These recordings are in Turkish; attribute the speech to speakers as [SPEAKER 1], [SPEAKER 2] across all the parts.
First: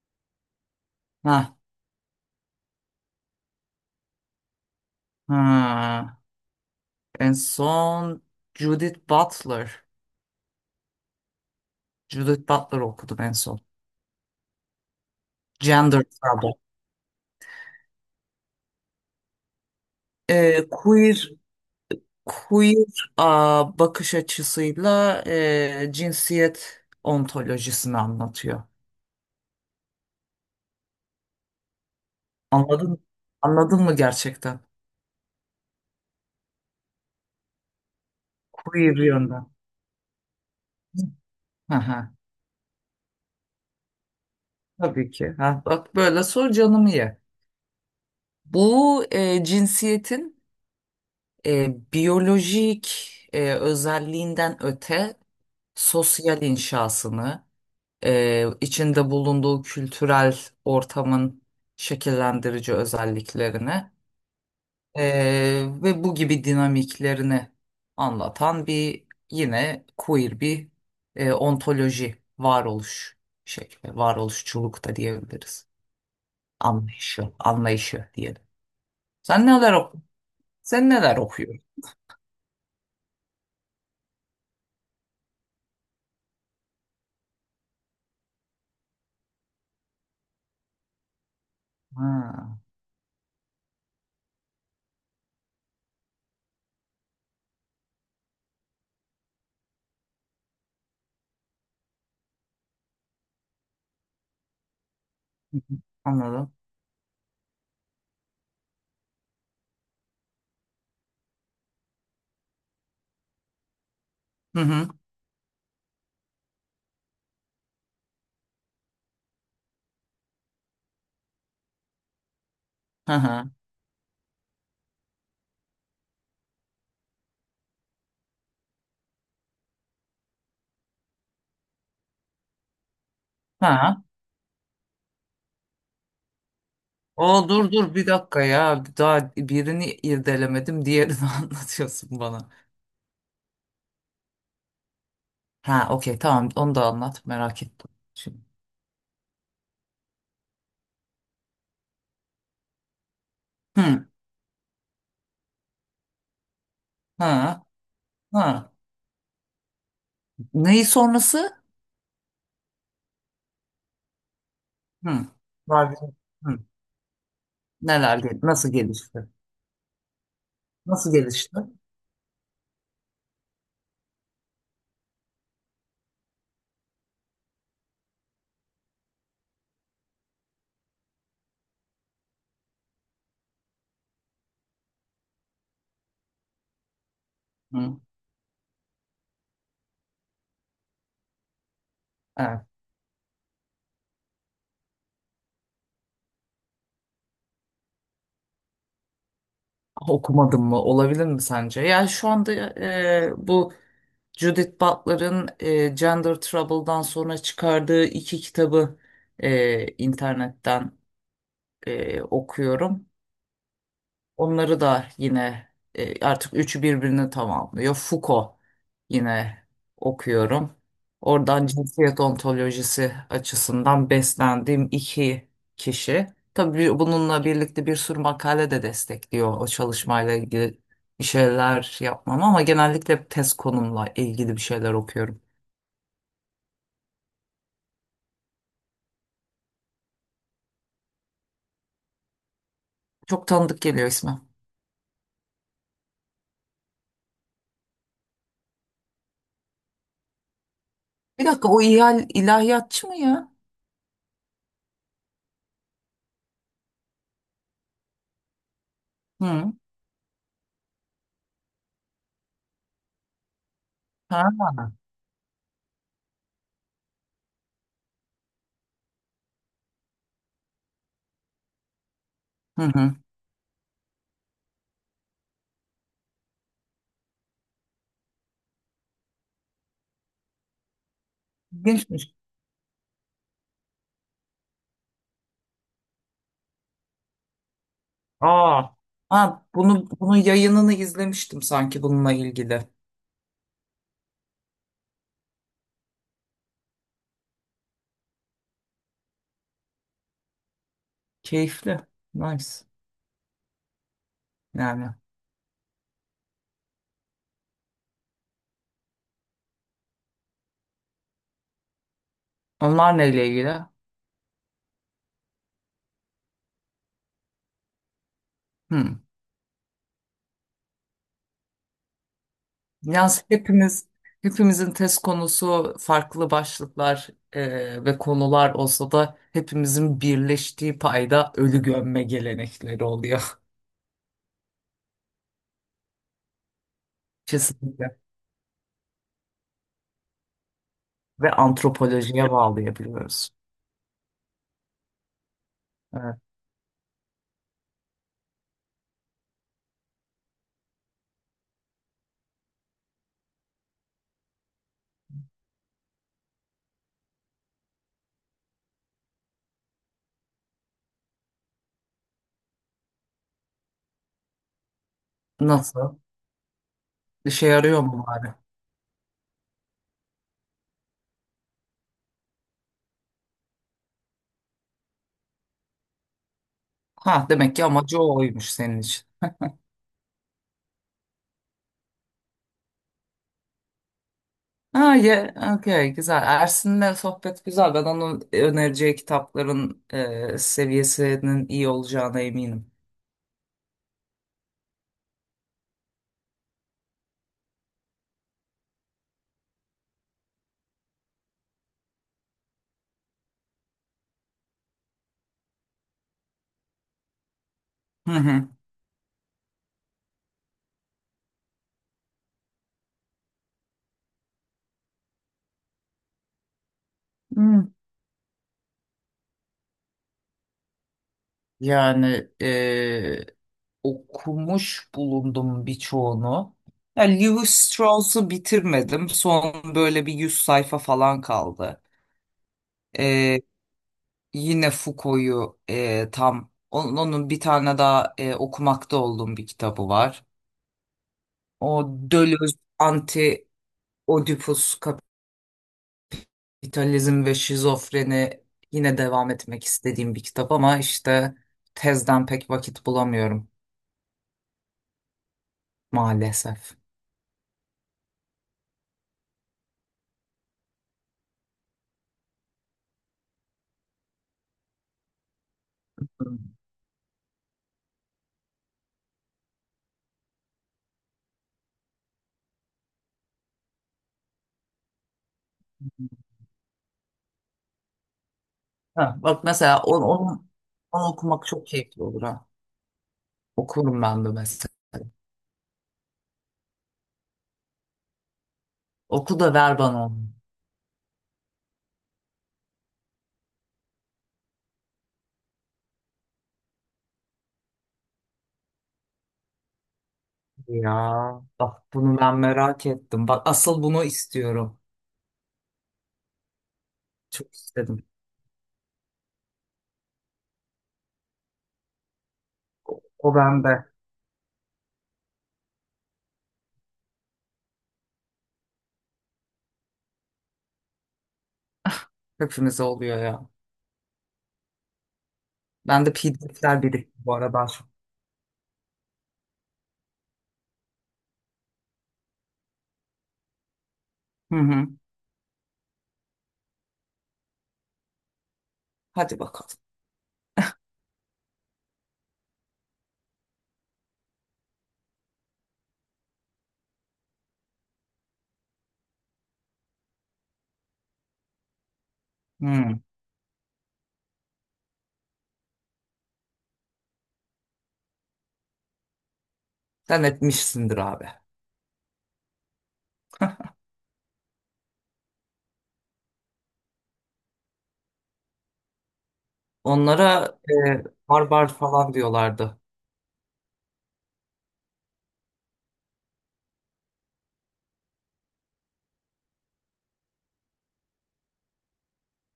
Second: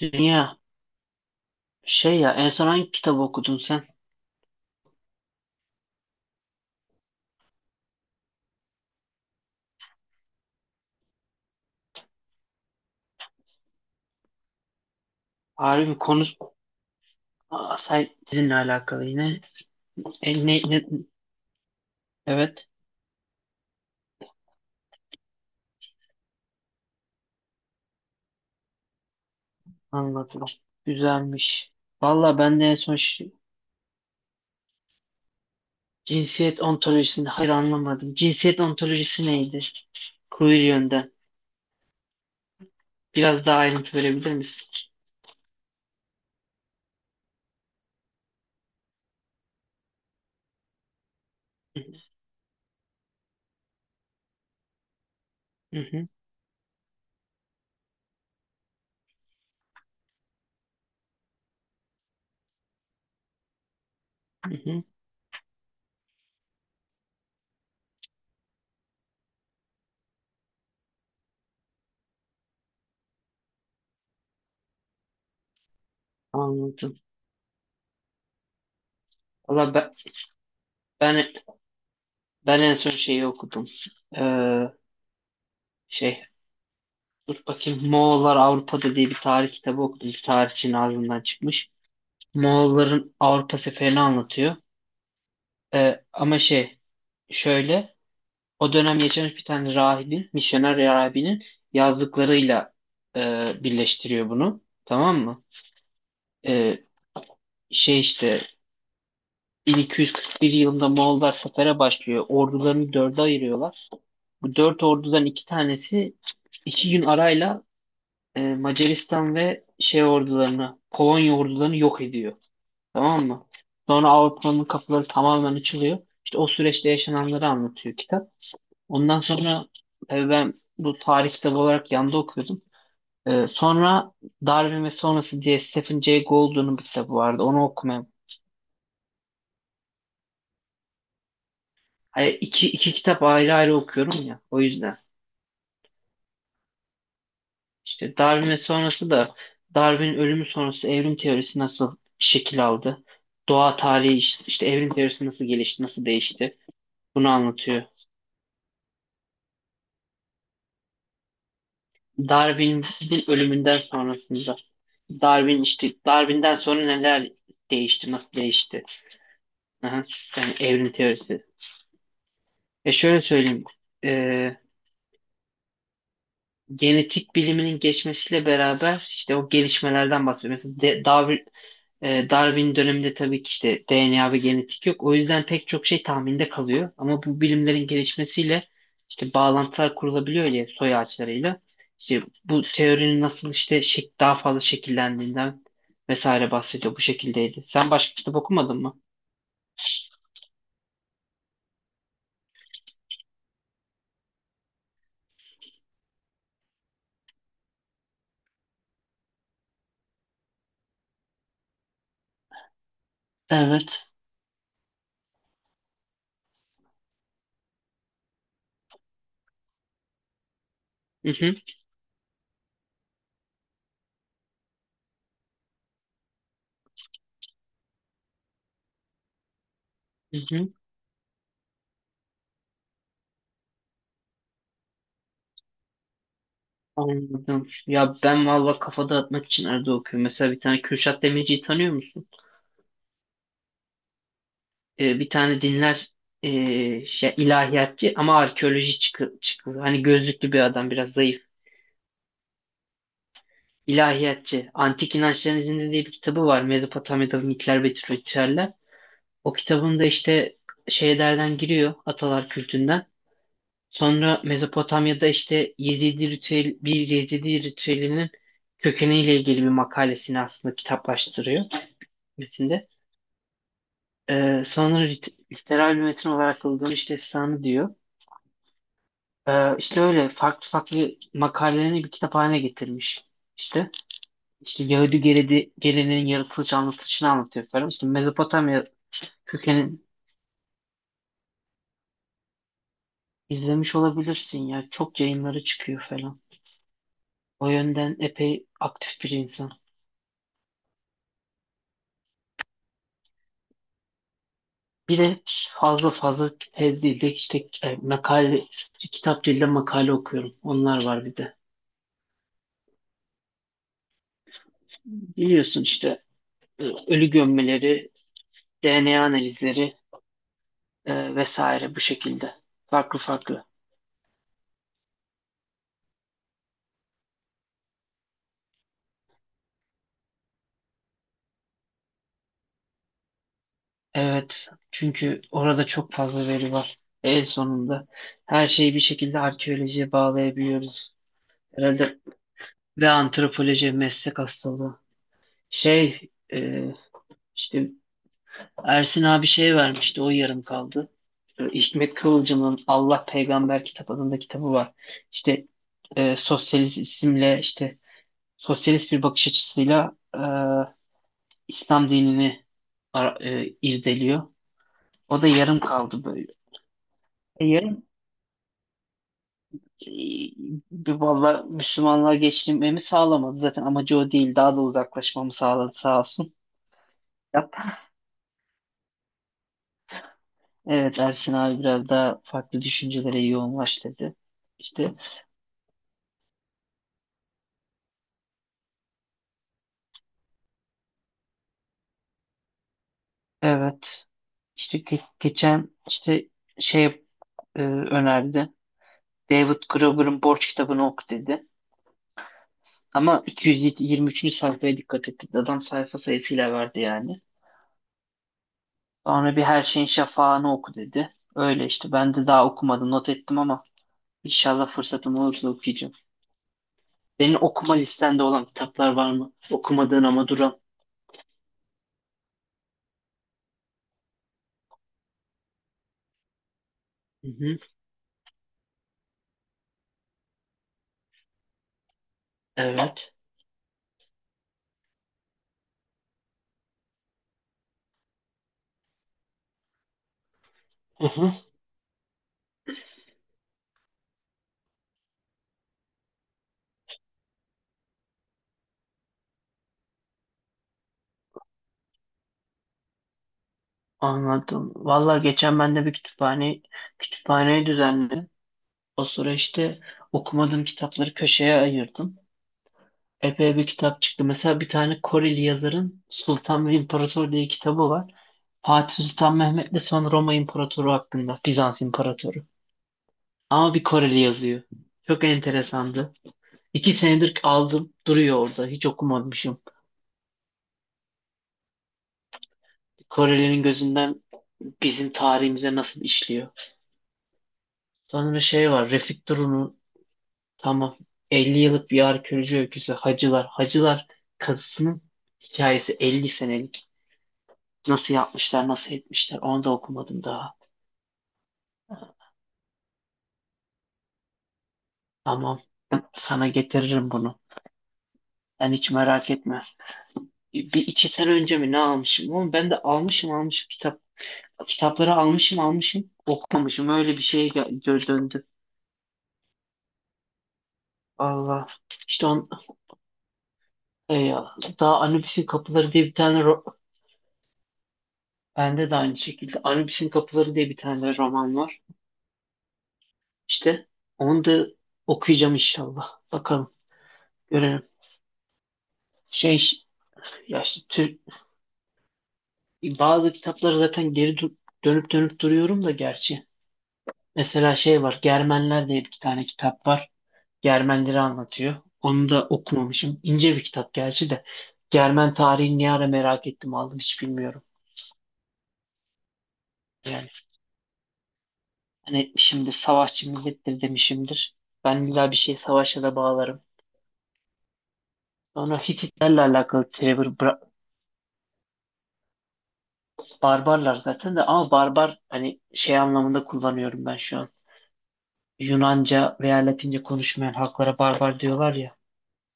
[SPEAKER 1] Dünya
[SPEAKER 2] Ha,
[SPEAKER 1] en son hangi kitabı okudun sen?
[SPEAKER 2] ha. En son Judith Butler. Judith Butler okudum en son.
[SPEAKER 1] Harbi
[SPEAKER 2] Gender
[SPEAKER 1] konu.
[SPEAKER 2] Trouble.
[SPEAKER 1] Aa, say sizinle alakalı yine. E, ne, ne-
[SPEAKER 2] Queer
[SPEAKER 1] evet,
[SPEAKER 2] queer bakış açısıyla cinsiyet ontolojisini anlatıyor.
[SPEAKER 1] anladım. Güzelmiş. Valla ben de en son
[SPEAKER 2] Anladın?
[SPEAKER 1] şi-
[SPEAKER 2] Anladın mı gerçekten?
[SPEAKER 1] cinsiyet ontolojisini hayır anlamadım. Cinsiyet
[SPEAKER 2] Queer
[SPEAKER 1] ontolojisi
[SPEAKER 2] yönden.
[SPEAKER 1] neydi? Queer yönden.
[SPEAKER 2] Hı hı.
[SPEAKER 1] Biraz daha ayrıntı verebilir misin?
[SPEAKER 2] Tabii ki. Ha, bak böyle sor canımı ye. Bu cinsiyetin biyolojik özelliğinden öte
[SPEAKER 1] Hı hı,
[SPEAKER 2] sosyal inşasını, içinde bulunduğu kültürel ortamın şekillendirici özelliklerini
[SPEAKER 1] hı hı.
[SPEAKER 2] e, ve bu gibi dinamiklerini anlatan bir yine queer bir ontoloji varoluş şekli, varoluşçuluk da diyebiliriz.
[SPEAKER 1] Anladım.
[SPEAKER 2] Anlayışı diyelim. Sen
[SPEAKER 1] Valla
[SPEAKER 2] neler
[SPEAKER 1] ben,
[SPEAKER 2] ok sen neler
[SPEAKER 1] ben,
[SPEAKER 2] okuyorsun?
[SPEAKER 1] ben en son şeyi okudum. Ee, şey Dur bakayım, Moğollar Avrupa'da diye bir tarih kitabı okudum. Bir tarihçinin ağzından çıkmış.
[SPEAKER 2] Ha,
[SPEAKER 1] Moğolların Avrupa seferini anlatıyor. Ama şey şöyle o dönem yaşamış bir tane rahibin, misyoner rahibinin yazdıklarıyla birleştiriyor bunu. Tamam mı?
[SPEAKER 2] anladım.
[SPEAKER 1] Ee, şey işte 1241 yılında Moğollar sefere başlıyor. Ordularını dörde ayırıyorlar. Bu
[SPEAKER 2] Hı
[SPEAKER 1] dört
[SPEAKER 2] hı.
[SPEAKER 1] ordudan iki tanesi iki gün arayla Macaristan ve ordularını, Polonya ordularını yok ediyor.
[SPEAKER 2] Hı
[SPEAKER 1] Tamam mı?
[SPEAKER 2] hı.
[SPEAKER 1] Sonra Avrupa'nın kafaları tamamen açılıyor. İşte o süreçte yaşananları anlatıyor kitap. Ondan sonra tabii ben bu tarih kitabı olarak yanda okuyordum.
[SPEAKER 2] Ha.
[SPEAKER 1] Sonra Darwin ve Sonrası diye Stephen Jay Gould'un bir kitabı vardı.
[SPEAKER 2] O
[SPEAKER 1] Onu
[SPEAKER 2] dur
[SPEAKER 1] okumam.
[SPEAKER 2] bir dakika ya. Daha birini irdelemedim. Diğerini anlatıyorsun
[SPEAKER 1] Hani
[SPEAKER 2] bana.
[SPEAKER 1] iki kitap ayrı ayrı okuyorum ya. O yüzden.
[SPEAKER 2] Ha, okey, tamam, onu da anlat. Merak ettim.
[SPEAKER 1] İşte
[SPEAKER 2] Şimdi.
[SPEAKER 1] Darwin ve sonrası da Darwin'in ölümü sonrası evrim teorisi nasıl şekil aldı? Doğa
[SPEAKER 2] Hı.
[SPEAKER 1] tarihi işte evrim teorisi nasıl gelişti, nasıl değişti? Bunu
[SPEAKER 2] Ha.
[SPEAKER 1] anlatıyor.
[SPEAKER 2] Ha. Neyi sonrası?
[SPEAKER 1] Darwin'in ölümünden sonrasında
[SPEAKER 2] Hı.
[SPEAKER 1] Darwin, işte
[SPEAKER 2] Var.
[SPEAKER 1] Darwin'den
[SPEAKER 2] Hı.
[SPEAKER 1] sonra neler değişti, nasıl
[SPEAKER 2] Nasıl
[SPEAKER 1] değişti?
[SPEAKER 2] gelişti?
[SPEAKER 1] Aha, yani evrim
[SPEAKER 2] Nasıl
[SPEAKER 1] teorisi.
[SPEAKER 2] gelişti?
[SPEAKER 1] E şöyle söyleyeyim. e, Genetik biliminin geçmesiyle beraber işte o gelişmelerden bahsediyor. Mesela Darwin, Darwin döneminde tabii ki işte DNA ve genetik yok. O yüzden pek çok şey tahminde kalıyor. Ama bu bilimlerin
[SPEAKER 2] Hı.
[SPEAKER 1] gelişmesiyle işte bağlantılar kurulabiliyor ya, soy ağaçlarıyla. İşte bu
[SPEAKER 2] Evet.
[SPEAKER 1] teorinin nasıl işte şek daha fazla şekillendiğinden vesaire bahsediyor. Bu şekildeydi. Sen başka kitap okumadın mı?
[SPEAKER 2] Okumadım mı? Olabilir mi sence? Yani şu anda bu Judith Butler'ın Gender Trouble'dan sonra çıkardığı iki kitabı internetten okuyorum.
[SPEAKER 1] Evet.
[SPEAKER 2] Onları da yine artık üçü birbirini tamamlıyor. Foucault yine okuyorum.
[SPEAKER 1] Hı hı,
[SPEAKER 2] Oradan cinsiyet ontolojisi açısından beslendiğim iki kişi. Tabii bununla birlikte bir sürü makale de destekliyor o çalışmayla
[SPEAKER 1] hı hı.
[SPEAKER 2] ilgili bir şeyler yapmam ama genellikle hep tez konumla ilgili bir şeyler okuyorum.
[SPEAKER 1] Anladım. Ya ben valla kafa dağıtmak için arada okuyorum. Mesela bir tane Kürşat Demirci'yi tanıyor musun?
[SPEAKER 2] Çok tanıdık geliyor ismi.
[SPEAKER 1] Bir tane dinler, ilahiyatçı ama arkeoloji çıkıyor. Hani gözlüklü bir adam, biraz zayıf.
[SPEAKER 2] Bir dakika, o ilahiyatçı mı ya?
[SPEAKER 1] İlahiyatçı. Antik İnançların İzinde diye bir kitabı var. Mezopotamya'da mitler ve ritüeller. O
[SPEAKER 2] Hı.
[SPEAKER 1] kitabında işte şeylerden giriyor, atalar kültünden. Sonra
[SPEAKER 2] Ha?
[SPEAKER 1] Mezopotamya'da işte bir Yezidi ritüelinin kökeniyle ilgili bir makalesini aslında kitaplaştırıyor
[SPEAKER 2] Hı
[SPEAKER 1] metinde.
[SPEAKER 2] hı.
[SPEAKER 1] Sonra literal bir metin olarak kullanılmış işte sanı diyor. İşte öyle farklı farklı makalelerini bir kitap
[SPEAKER 2] İlginçmiş.
[SPEAKER 1] haline getirmiş. İşte işte Yahudi geleneğin yaratılış anlatışını anlatıyor falan. İşte Mezopotamya
[SPEAKER 2] Aa, ha,
[SPEAKER 1] kökenin,
[SPEAKER 2] bunun yayınını izlemiştim sanki bununla ilgili.
[SPEAKER 1] izlemiş olabilirsin ya. Çok yayınları çıkıyor falan. O yönden epey aktif bir insan.
[SPEAKER 2] Keyifli. Nice. Yani.
[SPEAKER 1] Bir de fazla fazla tez değil de işte kitap değil de makale okuyorum. Onlar var bir de.
[SPEAKER 2] Onlar neyle ilgili?
[SPEAKER 1] Biliyorsun işte ölü gömmeleri,
[SPEAKER 2] Hmm.
[SPEAKER 1] DNA analizleri vesaire, bu şekilde. Farklı
[SPEAKER 2] Yani
[SPEAKER 1] farklı.
[SPEAKER 2] hepimiz hepimizin test konusu farklı başlıklar ve konular olsa da hepimizin birleştiği payda ölü gömme gelenekleri oluyor.
[SPEAKER 1] Evet, çünkü orada çok fazla veri var. En sonunda
[SPEAKER 2] Kesinlikle.
[SPEAKER 1] her şeyi bir şekilde arkeolojiye bağlayabiliyoruz.
[SPEAKER 2] Ve
[SPEAKER 1] Herhalde
[SPEAKER 2] antropolojiye
[SPEAKER 1] ve
[SPEAKER 2] bağlayabiliyoruz.
[SPEAKER 1] antropoloji meslek hastalığı. Şey,
[SPEAKER 2] Evet.
[SPEAKER 1] e, işte Ersin abi şey vermişti, o yarım kaldı. Hikmet Kıvılcım'ın Allah Peygamber Kitap adında kitabı var. İşte e, sosyalist isimle işte sosyalist bir bakış açısıyla İslam dinini irdeliyor. O da yarım
[SPEAKER 2] Nasıl?
[SPEAKER 1] kaldı böyle.
[SPEAKER 2] İşe yarıyor
[SPEAKER 1] Yarım,
[SPEAKER 2] mu bari?
[SPEAKER 1] valla Müslümanlığa geçirmemi sağlamadı. Zaten amacı o değil. Daha da uzaklaşmamı sağladı sağ olsun.
[SPEAKER 2] Ha,
[SPEAKER 1] Yap.
[SPEAKER 2] demek ki amacı oymuş senin için.
[SPEAKER 1] Evet, Ersin abi biraz daha farklı düşüncelere yoğunlaş dedi. İşte
[SPEAKER 2] Ha, ye, okey, güzel. Ersin'le sohbet güzel. Ben onun önereceği kitapların seviyesinin iyi olacağına eminim.
[SPEAKER 1] evet. İşte geçen işte şey e, önerdi. David Graeber'ın Borç kitabını oku dedi. Ama 223. sayfaya dikkat ettik. Adam sayfa sayısıyla verdi yani.
[SPEAKER 2] Hı hı.
[SPEAKER 1] Sonra bir Her Şeyin Şafağı'nı oku dedi. Öyle işte, ben de daha okumadım, not ettim ama İnşallah fırsatım olursa okuyacağım. Senin
[SPEAKER 2] Hı.
[SPEAKER 1] okuma listende olan kitaplar var mı? Okumadığın ama duran.
[SPEAKER 2] Yani okumuş bulundum birçoğunu. Ya,
[SPEAKER 1] Hı
[SPEAKER 2] Lewis
[SPEAKER 1] hı.
[SPEAKER 2] Strauss'u bitirmedim. Son böyle bir 100 sayfa falan kaldı.
[SPEAKER 1] Evet.
[SPEAKER 2] E, yine Foucault'u tam onun bir tane daha okumakta olduğum bir kitabı var.
[SPEAKER 1] Hı hı.
[SPEAKER 2] O Deleuze Anti Oedipus İdealizm ve Şizofreni yine devam etmek istediğim bir kitap ama işte tezden pek vakit bulamıyorum
[SPEAKER 1] Anladım. Valla geçen ben de bir kütüphane
[SPEAKER 2] maalesef.
[SPEAKER 1] kütüphaneyi düzenledim. O sıra işte okumadığım kitapları köşeye ayırdım. Epey bir kitap çıktı. Mesela bir tane Koreli yazarın Sultan ve İmparator diye kitabı var. Fatih Sultan Mehmet'le son Roma İmparatoru hakkında. Bizans İmparatoru. Ama bir Koreli yazıyor. Çok enteresandı. İki senedir aldım, duruyor orada. Hiç
[SPEAKER 2] Ha, bak
[SPEAKER 1] okumamışım.
[SPEAKER 2] mesela onu okumak çok keyifli olur ha.
[SPEAKER 1] Korelilerin
[SPEAKER 2] Okurum
[SPEAKER 1] gözünden
[SPEAKER 2] ben de mesela.
[SPEAKER 1] bizim tarihimize nasıl işliyor. Sonra şey var, Refik
[SPEAKER 2] Oku da ver
[SPEAKER 1] Durun'un,
[SPEAKER 2] bana onu.
[SPEAKER 1] tamam, 50 yıllık bir arkeoloji öyküsü Hacılar. Hacılar kazısının hikayesi 50 senelik. Nasıl yapmışlar, nasıl etmişler, onu da okumadım daha.
[SPEAKER 2] Ya, bak bunu ben merak ettim. Bak asıl bunu istiyorum.
[SPEAKER 1] Tamam, sana getiririm bunu.
[SPEAKER 2] Çok istedim.
[SPEAKER 1] Sen hiç merak etme. Bir iki sene önce mi ne almışım? Oğlum ben de
[SPEAKER 2] O
[SPEAKER 1] almışım
[SPEAKER 2] bende.
[SPEAKER 1] kitap. Kitapları almışım okumamışım. Öyle bir şeye döndü. Allah. İşte on,
[SPEAKER 2] Hepimize oluyor ya.
[SPEAKER 1] e, daha Anubis'in Kapıları
[SPEAKER 2] Ben
[SPEAKER 1] diye
[SPEAKER 2] de
[SPEAKER 1] bir tane
[SPEAKER 2] PDF'ler birikti bu arada.
[SPEAKER 1] bende de aynı şekilde Anubis'in Kapıları diye bir tane roman var. İşte onu
[SPEAKER 2] Hı
[SPEAKER 1] da
[SPEAKER 2] hı.
[SPEAKER 1] okuyacağım inşallah. Bakalım. Görelim.
[SPEAKER 2] Hadi
[SPEAKER 1] Şey
[SPEAKER 2] bakalım.
[SPEAKER 1] ya işte Türk, bazı kitapları zaten dönüp dönüp duruyorum da gerçi. Mesela şey var. Germenler diye bir tane kitap var. Germenleri anlatıyor. Onu da
[SPEAKER 2] Hı.
[SPEAKER 1] okumamışım. İnce bir kitap gerçi de. Germen tarihini ne ara merak ettim aldım hiç bilmiyorum.
[SPEAKER 2] Sen
[SPEAKER 1] Yani.
[SPEAKER 2] etmişsindir abi.
[SPEAKER 1] Ben etmişimdir, savaşçı millettir demişimdir. Ben illa bir şey savaşa da bağlarım. Sonra Hititlerle alakalı
[SPEAKER 2] Onlara e, barbar falan diyorlardı.
[SPEAKER 1] Barbarlar zaten de ama barbar hani şey anlamında kullanıyorum ben şu an. Yunanca veya Latince konuşmayan halklara barbar diyorlar ya.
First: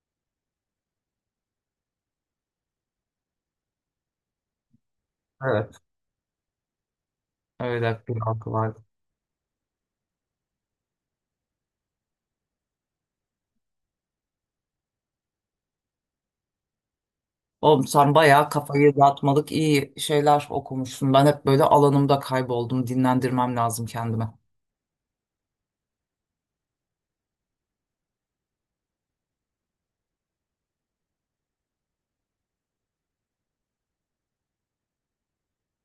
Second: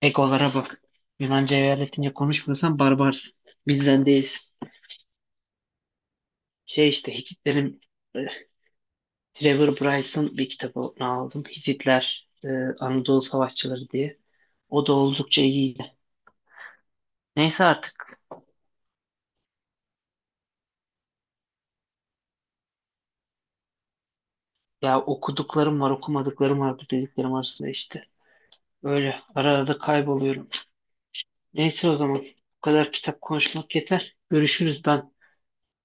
[SPEAKER 1] Egolara bak. Yunanca veya Latince konuşmuyorsan barbarsın. Bizden değilsin.
[SPEAKER 2] Evet.
[SPEAKER 1] Hititlerin
[SPEAKER 2] Öyle
[SPEAKER 1] e,
[SPEAKER 2] bir halkı vardı.
[SPEAKER 1] Trevor Bryce'ın bir kitabını aldım. Hititler, Anadolu Savaşçıları diye. O da oldukça iyiydi. Neyse
[SPEAKER 2] Oğlum,
[SPEAKER 1] artık.
[SPEAKER 2] sen bayağı kafayı dağıtmalık iyi şeyler okumuşsun. Ben hep böyle alanımda kayboldum. Dinlendirmem lazım kendime.
[SPEAKER 1] Ya okuduklarım var, okumadıklarım var, bu dediklerim arasında işte. Öyle ara ara da kayboluyorum. Neyse, o zaman bu kadar kitap konuşmak yeter. Görüşürüz, ben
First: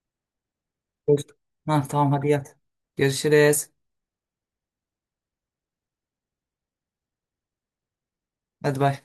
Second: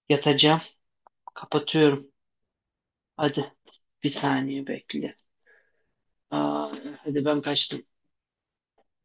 [SPEAKER 1] yatacağım.
[SPEAKER 2] Evet. Ha,
[SPEAKER 1] Kapatıyorum.
[SPEAKER 2] tamam, hadi yat.
[SPEAKER 1] Hadi
[SPEAKER 2] Görüşürüz.
[SPEAKER 1] bir saniye bekle. Aa, hadi ben kaçtım.
[SPEAKER 2] Hadi bay.